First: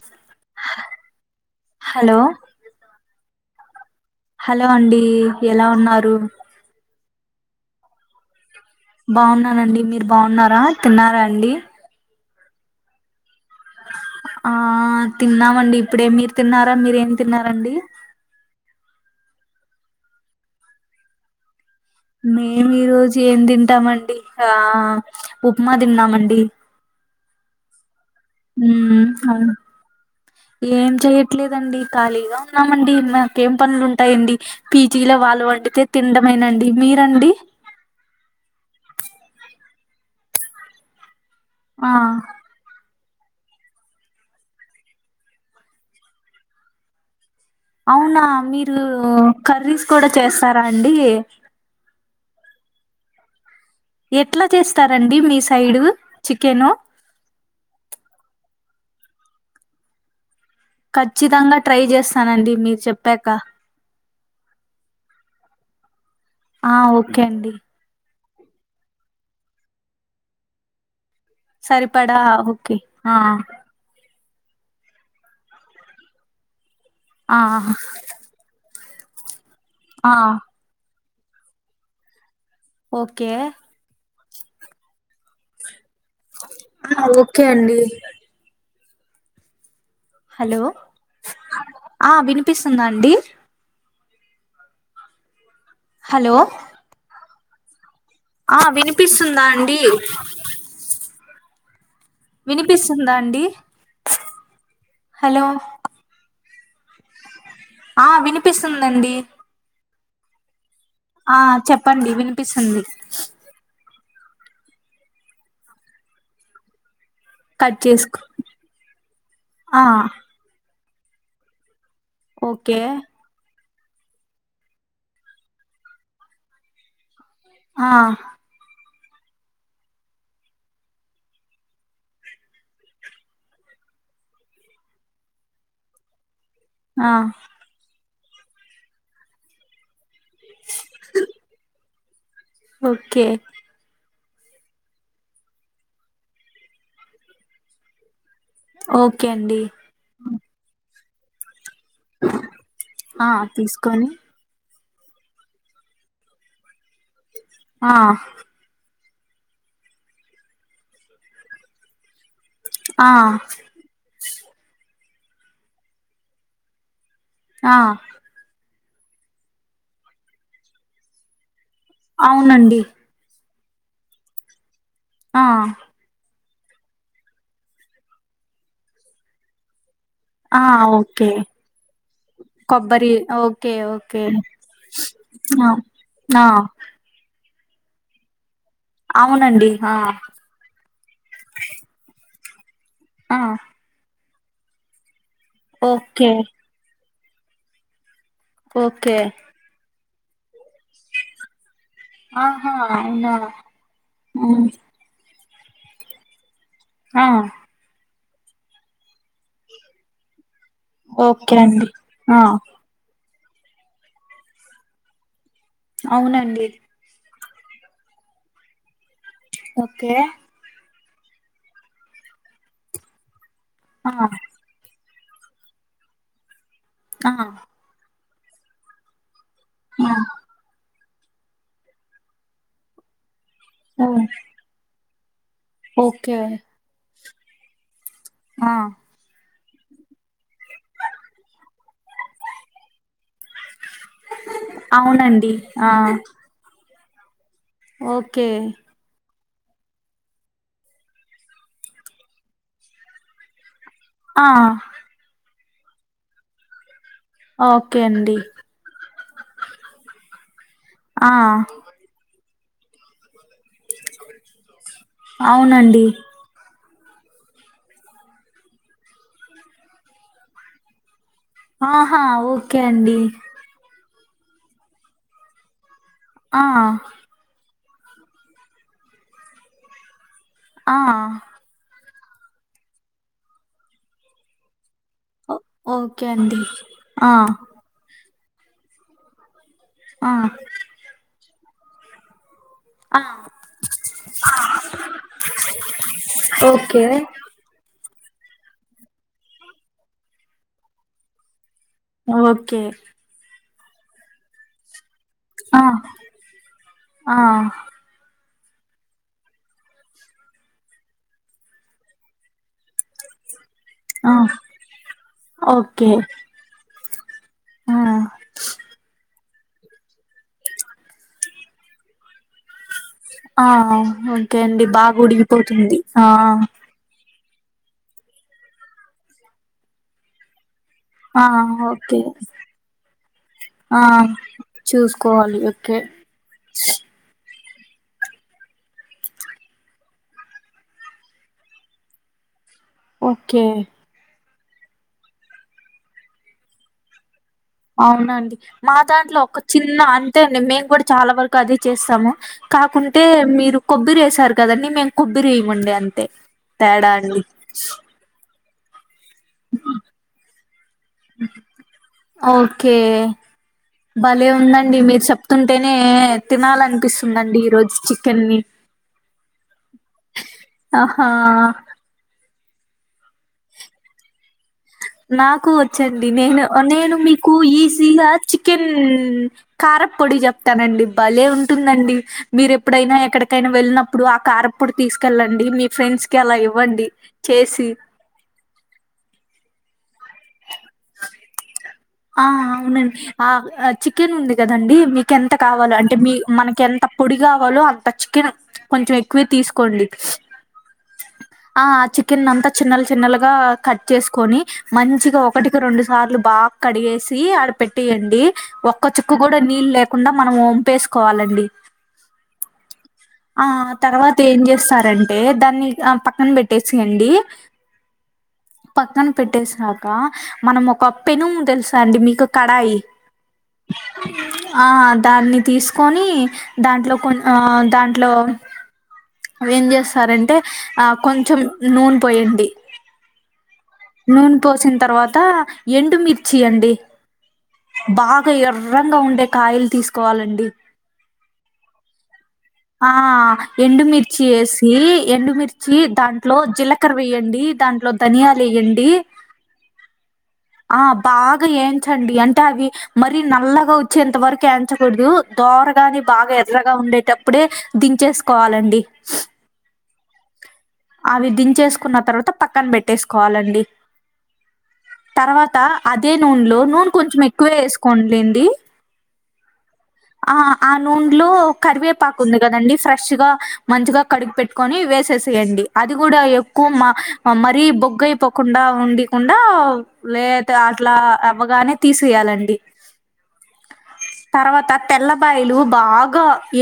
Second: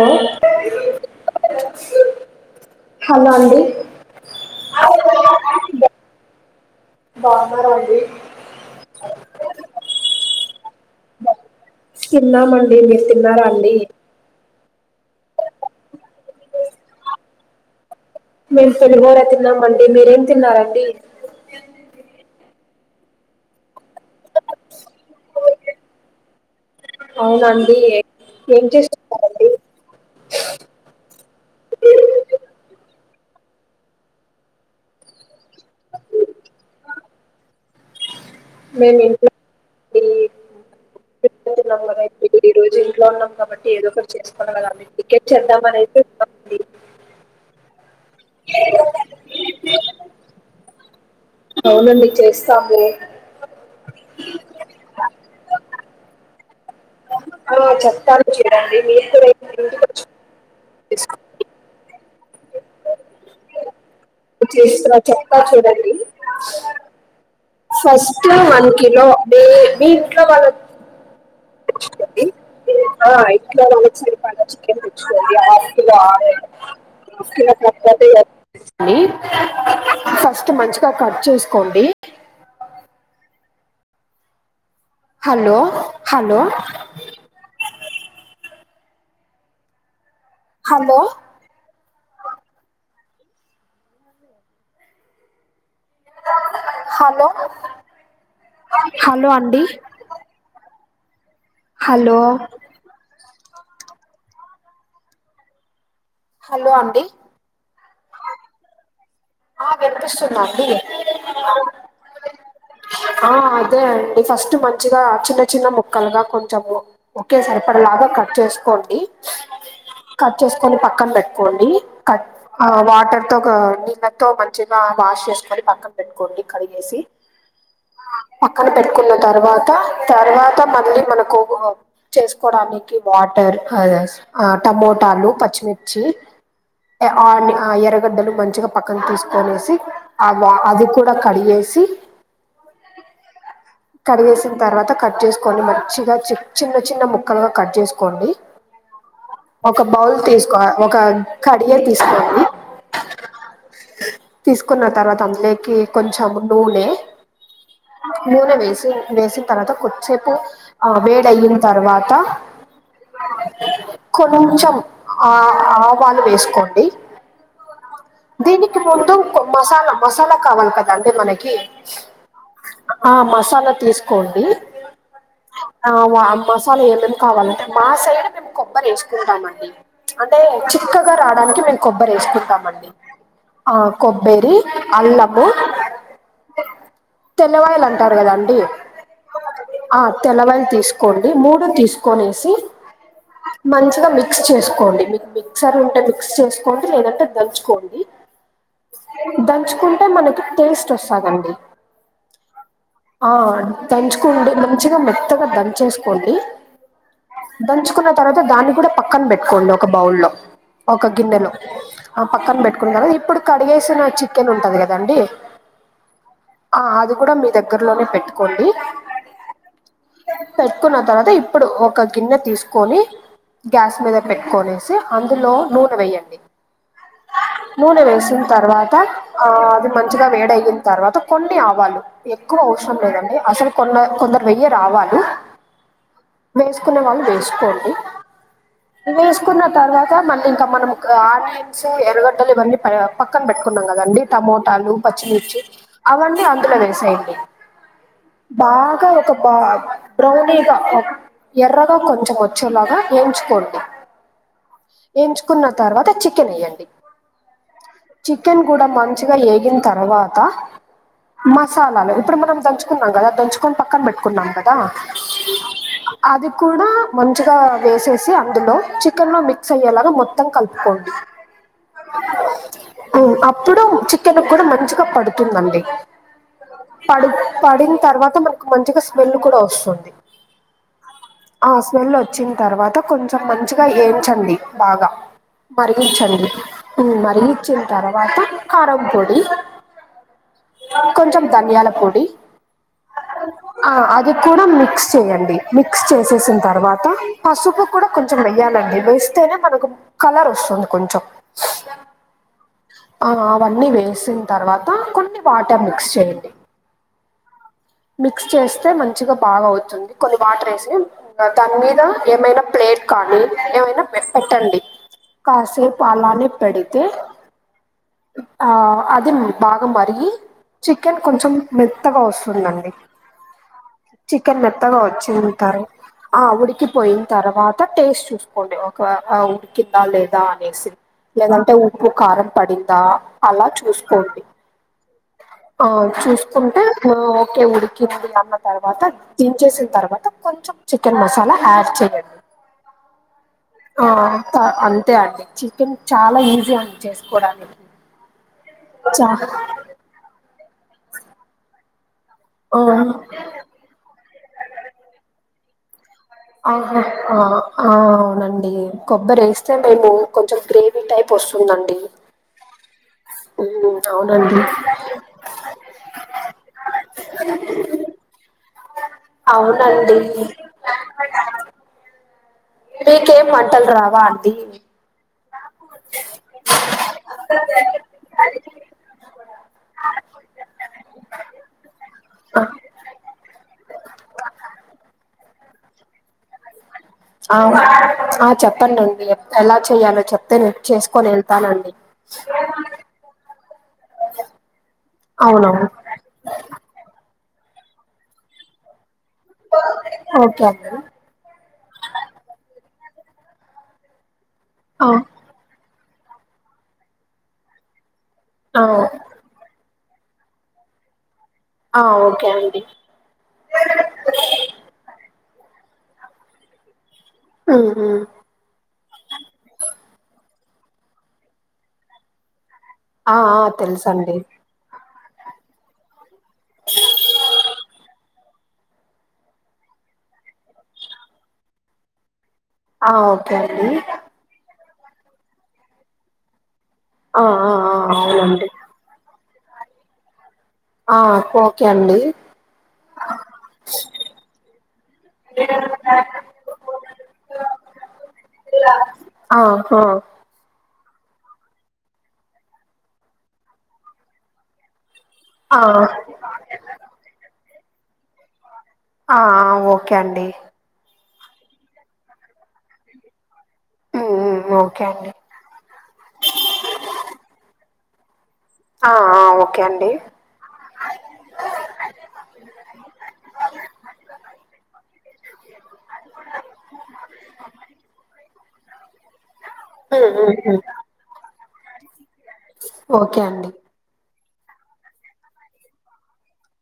ఓ. Hello hello అండి. Hello అండి ఎలా ఉన్నారు. బాగున్నార అండి.. బాగున్నానండి మీరు బాగున్నారా తిన్నారా అండి. తిన్నామండి మీరు తిన్నారా అండి. ఆ తిన్నామండి ఇప్పుడే మీరు తిన్నారా మీరేమి తిన్నారండి. మేము పులిహోర తిన్నామండి మీరేం తిన్నారండి. మేము ఈ రోజు ఏం తింటామండి ఆ ఉప్మా తిన్నామండి. అవునండి. ఏం హ చేస్తున్నారండి అవును ఏం చేయ్యట్లేదండి ఖాళీగా ఉన్నామండి మాకేం పనులుంటాయండి. పీజీల వాళ్ళు వండితే తిండమేనండి మీరండి. మే ఇంట్లో ఆ నబర్ అయి [unintelligible] ఈ రోజు ఇంట్లో ఉన్నాం కాబట్టి ఏదో ఒకటి చేసుకోగలా టికెట్ చేద్దాం అనేతేంది. అవునా మీరు కర్రీస్ కూడా చేస్తారా అండి. అవునండి చేస్తాము. ఎట్లా చేస్తారంండి మీ సైడు చికెను. ఆ చెప్తాను చూడండి మీరు కూడా ఇంటికి వచ్చ. ఖచ్చితంగా ట్రై చేస్తానండి మీరు చెప్పాక. చేస్తరా చెప్తా చూడండి. ఆ ఓకే అండి. ఫస్ట్ వన్ కిలో బే బి ఇంట్లో వాళ్ళ. సరిపడా ఓకే తెచ్చుకోండిఆ ఆ ఇట్లా వాళ్ల వ. చికెన్ తెచ్చుకోండి హాఫ్ కిలో ఆఫ్ ఆ కిలో కాకపోతే. ఆ ఫస్ట్ మంచిగా కట్ చేసుకోండి. ఓకే. హలో. హలో ఆ ఓకే అండి. హలో ఆ వినిపిస్తుందా అండి. హలో. హలో. ఆ వినిపిస్తుందా అండి. హలో. వినిపిస్తుందా అండి హలో హలో అండి ఆ వినిపిస్తుందండి ఆ వినిపిస్తుందా అండి ఆ చెప్పండి వినిపిస్తుంది ఆ అదే అండి ఫస్ టు మంచిగా చిన్న చిన్న ముక్కలుగా కొంచెము ఒకె సరిపడ కట్ లాగా చేసుకో కట్ చేసుకోండి ఆ కట్ చేసుకొని పక్కన పెట్టుకోండి కట్ ఆ ఓకే వాటర్ తోక నీళన్ తో మంచిగా వాష్ చేసుకొని పక్కన పెట్టుకోండి కడిగేసి ఆ పక్కన పెట్టుకున్న తర్వాత తర్వాత మళ్ళీ మనకో గో చేసుకోడానికి వాటర్ హదర్స్ ఆ టమోటాలు పచ్చిమిర్చి ఎ ఆ అని అ ఎర్రగడ్డలు మంచిగా పక్కన తీసుకొనేసి అ వ అది కూడా కడిగేసి ఓకే [inaudible] కడిగేసిన తర్వాత కట్ చేసుకోండి మంచిగా చి చిన్న చిన్న ముక్కలుగా కట్ చేసుకోండి ఓకే అండి ఒక బౌల్ తీసుకో ఒక కడియ తీసు ఆ తీసుకొని తీసుకున్న తర్వాత అందులేకి కొంచెం నూనే ఆ నూనే వేసి వేసి తర్వాత కొద్దిసేపు ఆ వేడి అయిన్ తర్వాత ఆ కొంచెం అ ఆవాలు వేసుకోండి ఆ దీనికి ముందు కో మసాలా మసాలా కావాలి కదా అండి మనకి అవునండి ఆ మసాలా తీసుకోండి ఆ ఆ వ మసాలా ఏమేమి కావాలంటే మా సైడ్ మేం కొబ్బరి వేసుకుంటామండి అంటే ఆ చిక్కగా రాడానికి మేం కొబ్బరి వేసుకుంటామండి ది ఓ ఆ కొబ్బేరి అల్లము ఆ ఆ తెల్లవాయిల్ అంటారు కదాండి ఆ తెల్లవాయల్ తీస్ కొండి మూడు తీసుకొనేసి ఆ మంచిగా మిక్స్ చేసుకోండి మిక్ మిక్ చర్ ఉంటే ఓకే మిక్స్ చేసుకోండి లేదంటే దంచుకోన్ ఓకే దంచుకుంటే మనకి టేస్ట్ వస్తాదండి ఆహా ఆ అవునా దంచుకోండి ఉమ్ మంచిగా మెత్తగా దంచేసుకోండి ఆ దంచుకున్న తర్వాత దాన్ని కూడా పక్కన పెట్టుకోండి ఒక బౌల్లో ఒక గిన్నెలో ఓకే అండి ఆ పక్కన పెట్టుకున్నారా ఇప్పుడు కడిగేసిన చికెన్ ఉంటది కదండి అవునండి ఆ అది గుడా మీ దగ్గరలోనే పెట్టుకోండి ఓకే పెట్టుకున్న తర్వాత ఇప్పుడు ఒక గిన్నె తీసుకొని గ్యాస్ ఆ మీద పెట్టుకొని అందులో నూనె వేయ్యండి ఆహ నూనె వేసిన తర్వాత ఆ అది ఆ మంచిగా వేడయిన తర్వాత కొన్ని ఆవాలు ఎక్కువ అవసరం లేదండి అసలు కొన్న కొందరు వెయ్యరు ఆవాల ఓకె కున్న వాళ్ళు వేసుకోండి ఆ వేసుకున్న తర్వాత మళ్ళీ ఇంకా మనం ఆనియన్స్ మళ్లీ ఇవన్నీ పక్కన పెట్టుకున్నాం కదండి టమోటాలు అవునండి పచ్చిమిర్చి ఆ అవన్నీ అందులో వేసేయండి ఓకే బాగా ఒక బ బ్రౌనీగా ఎర్రగా కొంచెం వచ్చేలాగా వేయించుకోండి ఆ వేయించుకున్న తర్వాత చికెన్ ఎయ్యండి ఓకే అండి చికెన్ కూడా మంచిగా వేగిన తర్వాత ఆ మసాలాలు ఇప్పుడు మనం దంచు న్నాం కదా దంచుకొని పక్కన పెట్టుకున్నాం కదా అవునండి అది కూడా మంచిగా వేసేసి అందులో చికెన్నలో మిక్స్ అయ్యేలాగా మొత్తం కలుపుకోండి ఆహా ఓకే అండి అప్పుడు చికెన్కి కూడా మంచిగా పడుతుందండి ఆ ప పడిన తర్వాత మనకు మంచిగా స్మెల్ కూడా వస్తుంది ఆ ఆ స్మెల్ వచ్చిన తర్వాత కొంచెం మంచిగా వేయించండి బాగా ఓ ఓకే మరిగించండి అండి ఆ మరిగించిన తర్వాత కారం పొడి ఆ కొంచెం ధనియాల పొడి ఆ ఆ అది కూడా మిక్స్ చేయండి మిక్స్ చేసేసిన ఓకే తర్వాత పసుపు కూడా కొంచెం వెయ్యాలండి వేస్తేనే మనకు కలర్ వస్తుంది కొంచెం ఓకే ఆ అవన్నీ వేసిన తర్వాత కొన్ని ఆ వాటర్ మిక్స్ చేయండి ఆ మిక్స్ చేస్తే మంచిగా బాగా అవుతుంది కొన్ని వాటర్ వేసి దాని మీద ఏమైనా ప్లేట్ కానీ ఏమైనా ఆ పెట్టండి కాసేపు ఓకే అలానే పెడితే ఆ ఆ అదేండి బాగా మరిగి చికెన్ కొంచెం మెత్తగా వస్తుందండి ఆ ఓకే చికెన్ అండి మెత్తగా బాగా వచ్చిన్ తర్వా ఉడికిపోతుంది ఆ ఉడికి పోయిన తర్వాత టేస్ట్ చూసుకోండి ఒక ఉడుకుతుందా లేదా అనేసి ఆ ఆ! లేదంటే ఉప్పు ఓకే కారం పడిందా అలా ఆ చూసుకోండి చూసుకోవాలి ఆ ఓకే చూస్ కుంటే ఓకే ఉడికింది అన్న తర్వాత దిన్ చేసిన తర్వాత కొంచెం చికెన్ మసాలా యాడ్ చేయండి ఓకే ఆ అంతే అండి చికెన్ చాలా ఈజీ అండి చేసుకోవడానికి అవునండి మా చా దాంట్లో ఒక చిన్న అంతే అండి మేము కూడా చాలా వరకు అదే చేస్తాము ఆ, కాకుంటే మీరు కొబ్బరి వేసారు కదండి మేము కొబ్బరి వెయ్యమండి అంతే ఆహా తేడా ఆ అండి ఆ అవునండి కొబ్బరి వేస్తే మేము కొంచెం గ్రేవీ టైప్ వస్తుందండి ఓకే ఉ భలే ఉందండి మీరు చెప్తుంటేనే తినాలనిపిస్తుందండి ఈ రోజు చికెన్ని అవునండి ఆహా మీకేం వంటలు రావ నాకు వచ్చండి నేను నేను మీకు ఈసీగ చికెన్ ఆ కారపొడి చెప్తానండి భలే ఉంటుందండి మీరు ఆ, ఎప్పుడైనా ఎక్కడికైనా వెళ్ళినప్పుడు ఆ కార అప్పుడు తీసుకెళ్ళండి మీ ఫ్రెండ్స్కి అలా ఇవ్వండి ఆ చేసి ఆ చెప్పండి ఎలా చెయ్యాలో చెప్తే నే చేసుకొని వెళ్తానండి ఆ అవునండి ఆ చికెన్ ఉంది కదండి మీకెంత అవునవును కావాలో అం [unintelligible] మీ మనకి ఎంత పొడి కావాలో అంత చికెన్ కొంచెం ఎక్కువే తీసుకోండి ఓకే అండి ఆ ఆ చికెన్ అంతా చిన్నలు చిన్నలుగా కట్ చేసుకొని ఆ మంచిగ ఒ [unintelligible] రెండు సార్లు బాగ కడిగేసి ఆడ పెట్టేయండి ఆ ఒక్క చు క్ కూడ నీళ్ళు లేకుండా మనం ఓంపేసుకోవా లండి ఆ ఓకే అండి ఆ తర్వాత ఏం చేస్తారంటే దాన్ని పక్కన పెట్టేసియండి ఉహు పక్కన పెట్టేసాక మనం ఒక పెనుము తెలుసా అండి మీకు కడాయి ఆ ఆ తెలుసండి ఆ దాన్ని తీసుకొని దాంట్లో కొన్ని ఆ దా ఇట్లో ఏం చేస్తారంటే ఆ కొంచెం నూనె పోయండి ఆ ఓకే అండి నూనె పోసిన తర్వాత ఎండుమిర్చి అండి ఆ ఆ ఆ బాగ ఎ అవునండి ఎర్రంగా ఉండే కాయలు తీసుకోవాలండి ఆఒకే అండి ఆ ఎండుమిర్చి వేసి ఎండుమిర్చి ఆ దాంట్లో జి కార వేయండి దాంట్లో ధనియాలు వేయండి ఆ ఆ ఆ బాగ ఏంచండి అంటే అవి మరి నల్లగ వచ్చేంత వరకు ఎంచకూడదు దోరగ అది బాగ ఎర్రగా ఉండేటప్పుడే దించేసుకోవాలండి ఆ ఓకే అండి అవి దించేసుకున్న తర్వాత పక్కన పెట్టేసుకోవాలండి ఉ ఒకే అండి తర్వాత అదే నూనెలో నూనె కొంచెం ఎక్కువ వేసుకోలేండి ఆ ఆ ఒకే అండి ఆ ఆ నూనెలో కరివేపాకు ఉంది కదండి ఫ్రెష్గా మంచిగా కడిగి పె కొని వేసేసేయండి అది కూడ ఎక్కువ మ మరీ బొగ్ అయిపోకుండ ఉండికుండ లే అట్ల అవ్వగానే తీసివేయాలండి ఓకే అండి తర్వాత తెల్లబయలు బాగ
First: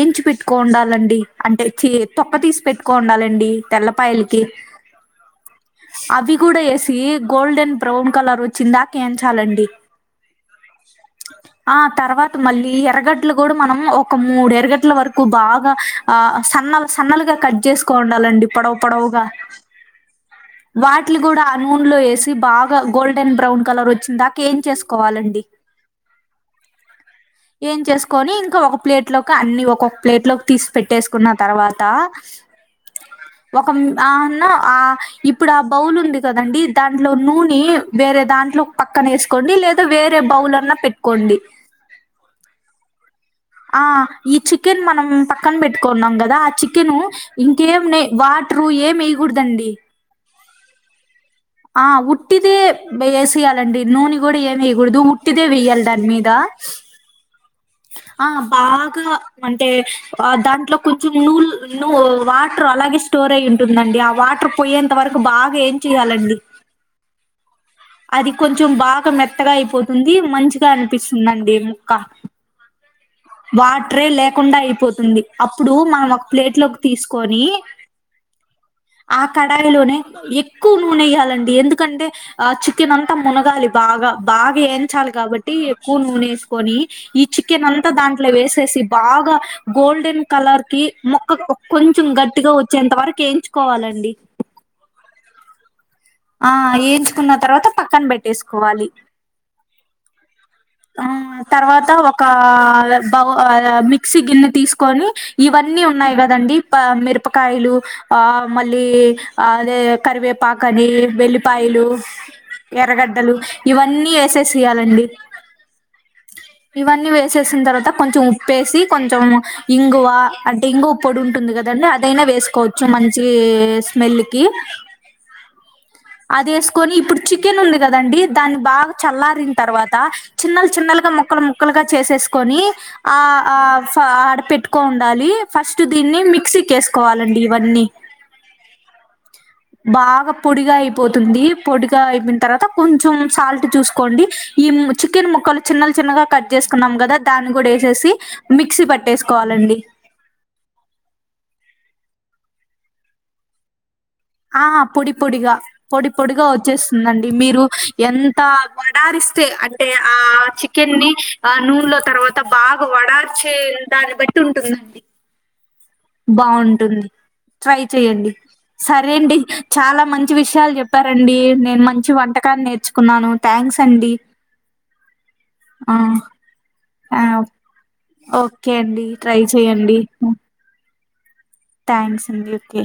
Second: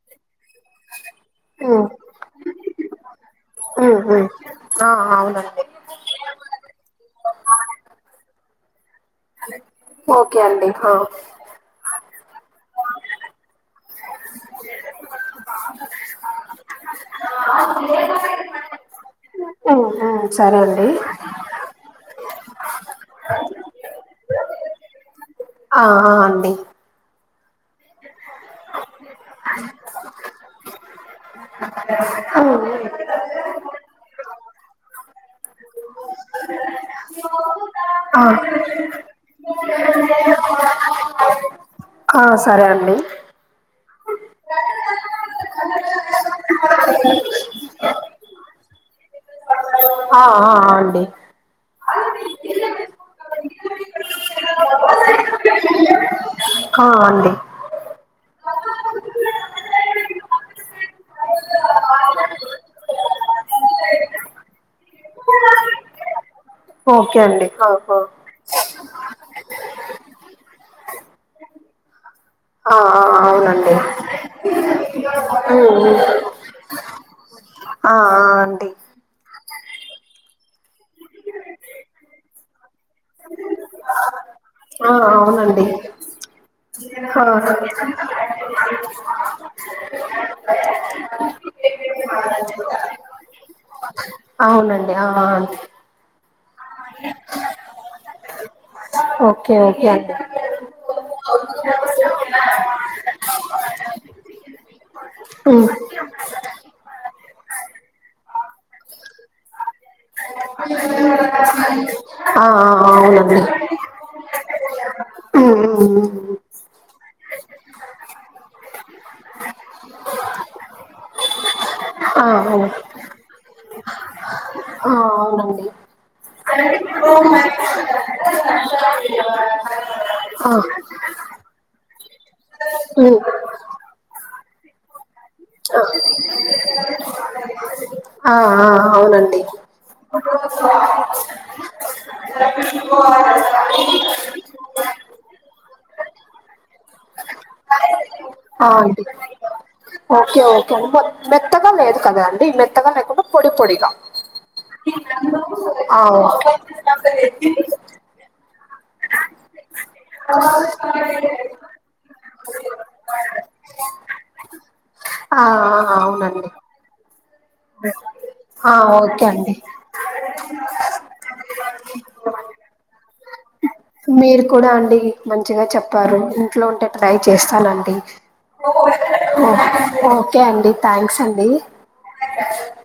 ఎంచి పెట్టు ఉండాలండి అంటే ఉమ్, చి తొక్క తీసి పెట్టుకో ఉండాలండి ఉమ్, ఉమ్. తెల్లపాయలకి ఆ అవునండి అవి కూడా వేసి గోల్డెన్ బ్రౌన్ కలర్ వచ్చిందాక ఏంచ్ చలండి ఓకే అండి ఆ ఆ తర్వా మళ్ళీ ఎరగట్లు కూడా మనం ఒక మూడు ఎరగట్ల వరకు బాగా ఆ సన్నం సన్నలుగా కట్ చేసుకో ఉండాలండి పొడవు పొడవుగా అవున వాటిలు కూడా అనూన్లో వేసి బాగా గోల్డెన్ బ్రౌన్ కలర్ వచ్చిన్ దాక ఏన్ చేసుకోవాలండి ఆహ అండి ఏంచేసుకొని ఇంకా ఒక ప్లేట్ ట్లోకి అన్ని ఒకొక్క ప్లేట్ లోకి తీస్ పెట్టేసుకున్న తర్వాత ఉమ్, ఉమ్. ఒ కం ఆన్న ఆ ఇప్ ఇప్పుడు ఆ బౌల్ ఉంది కదండి దాంట్లో నూనీ వేరే ఆ దాంట్లో పక్కన వేసుకోండి లేదా వేరే బౌల్ అన్న పెట్టుకోండి ఆ సరే అండి ఆ ఈ చికెన్ మనం పక్కన పెట్టుకున్నాం కదా ఆ చికెన్ ఇం గేమ్ నే వాటరు ఏం వేయకూడదండి ఆ ఆ అండీ ఆ ఉట్టిదే వేసేయ్యాలండి నూనె కూడా ఏమి వేయకూడదు ఉట్టిదే వేయ్యాలి దాని మీద ఆ అండి ఆ బాగా అంటే ఆ దాంట్లో కొంచెం నూలు నూ వాటర్ అలాగే స్టోరే అయ్ ఉంటుందండి ఆ వాటర్ పోయేంత వరకు బాగా ఏం చెయ్యాలండి ఓకే అండి ఆహ అది కొంచెం బాగా మెత్తగా అయిపోతుంది మంచిగా అనిపిస్తుందండి ముక్క ఆ ఆ అవునండి వాటరే లేకుండా అయిపోతుంది అప్పుడు ఉమ్ మనం ఒక ప్లేట్ లోక్ తీసుకొని ఆ ఆ అండి ఆ కడాయిలోనే ఎక్కువ నూనె వెయ్యాలండి ఎందుకంటే ఆ చికెన్ అంతా మునగాలి బాగా బాగా ఆ వేయించాలి కాబట్టి అవునండి ఎకూ నూనేసుకొని ఈ ఆ చికెన్ అంతా దాంట్లో వేసేసి బాగా గోల్డెన్ కలర్ కి మొక్క కొంచెం గట్టిగా వచ్చేంత వరకు ఏయించుకోవాలండి అవునండి ఆ అంతే ఆ ఏయించుకున్న తర్వాత పక్కన పెట్టేసుకోవాలి ఓకే ఓకే అండి ఆ తర్వాత ఒక బౌ ఆ మిక్సీ గిన్నె తీసుకు కొని ఉమ్ ఇవన్నీ ఉన్నాయి కదండి ప మీర్ ప్పకాయలు ఆ మళ్ళీ అదే కరివేపాకని వెల్లిపాయలు ఆ ఆ ఎర్రగడ్డలు అవునండి ఇవన్నీ వేసేసియాలండి మీరు ఇవన్నీ వేసేసిన తర్వాత కొంచెం ఉప్పేసి కొంచెం ఇంగువ అంటే ఇంగు పొడి ఉంటుంది కదండి అదైనా ఆ అవును వేసుకోవచ్చు మంచి స్మెల్ కి ఆ అవునండి అది వేసుకొని ఆ ఇప్పుడు ఉమ్, చికెన్ ఉంది కదండి దాన్ని బాగా చల్లారిన తర్వాత చిన్నలు చిన్నలుగా ముక్కలు ముక్కలుగా చేసేసుకొని ఆ ఆ ఫ ఆడ పెట్టుకోని ఉండాలి ఫస్ట్ దీన్ని మిక్సీ చెసుకోవాలండి ఇవన్నీ ఆ ఆ అవునండి బాగా పొడిగా అయిపోతుంది పొడిగా అయిపోయిన తర్వాత కొంచెం సాల్ట్ చూసుకోండి ఈ ము చికెన్ ముక్కలు చిన్నలు చిన్నగా కట్ చేసుకున్నాం గాదా దానిగూడా ఎసేసి ఆ మిక్సీ అండి పట్టేసుకోవాలండి ఓకే ఓకే అండి మో మెత్తగా లేదు కదాండి మెత్తగా లేకుండా పొడి పొడిగా ఆ పొడి పొడిగా ఆ, పొడి పొడిగా ఓకే వచ్చేస్తుందండి మీరు ఎంత వడారిస్తే అంటే ఆ చికెన్ని ఆ నూనెలో తర్వాత అంత బాగా వడార్చే దాన్ని బట్టి ఉంటుందండి ఆ ఆ ఆ అవును బాగుంటుంది ట్రై చేయండి ఆ, సరే ఓకే అండి చాలా మంచి చి విషయాలు చెప్పారండి నేను మంచి వంటకాన్ని నేర్చుకున్నాను థ్యాంక్స్ అండి మీరు కూడా అండి మంచిగా ఆ చెప్పారు ఇంట్లో ఉంటే ట్రై ఆ చేస్తానండి ఓకే అండి ట్రై చెయండి ఉ ఓకే అండి థ్యాంక్స్ అండి ఓకే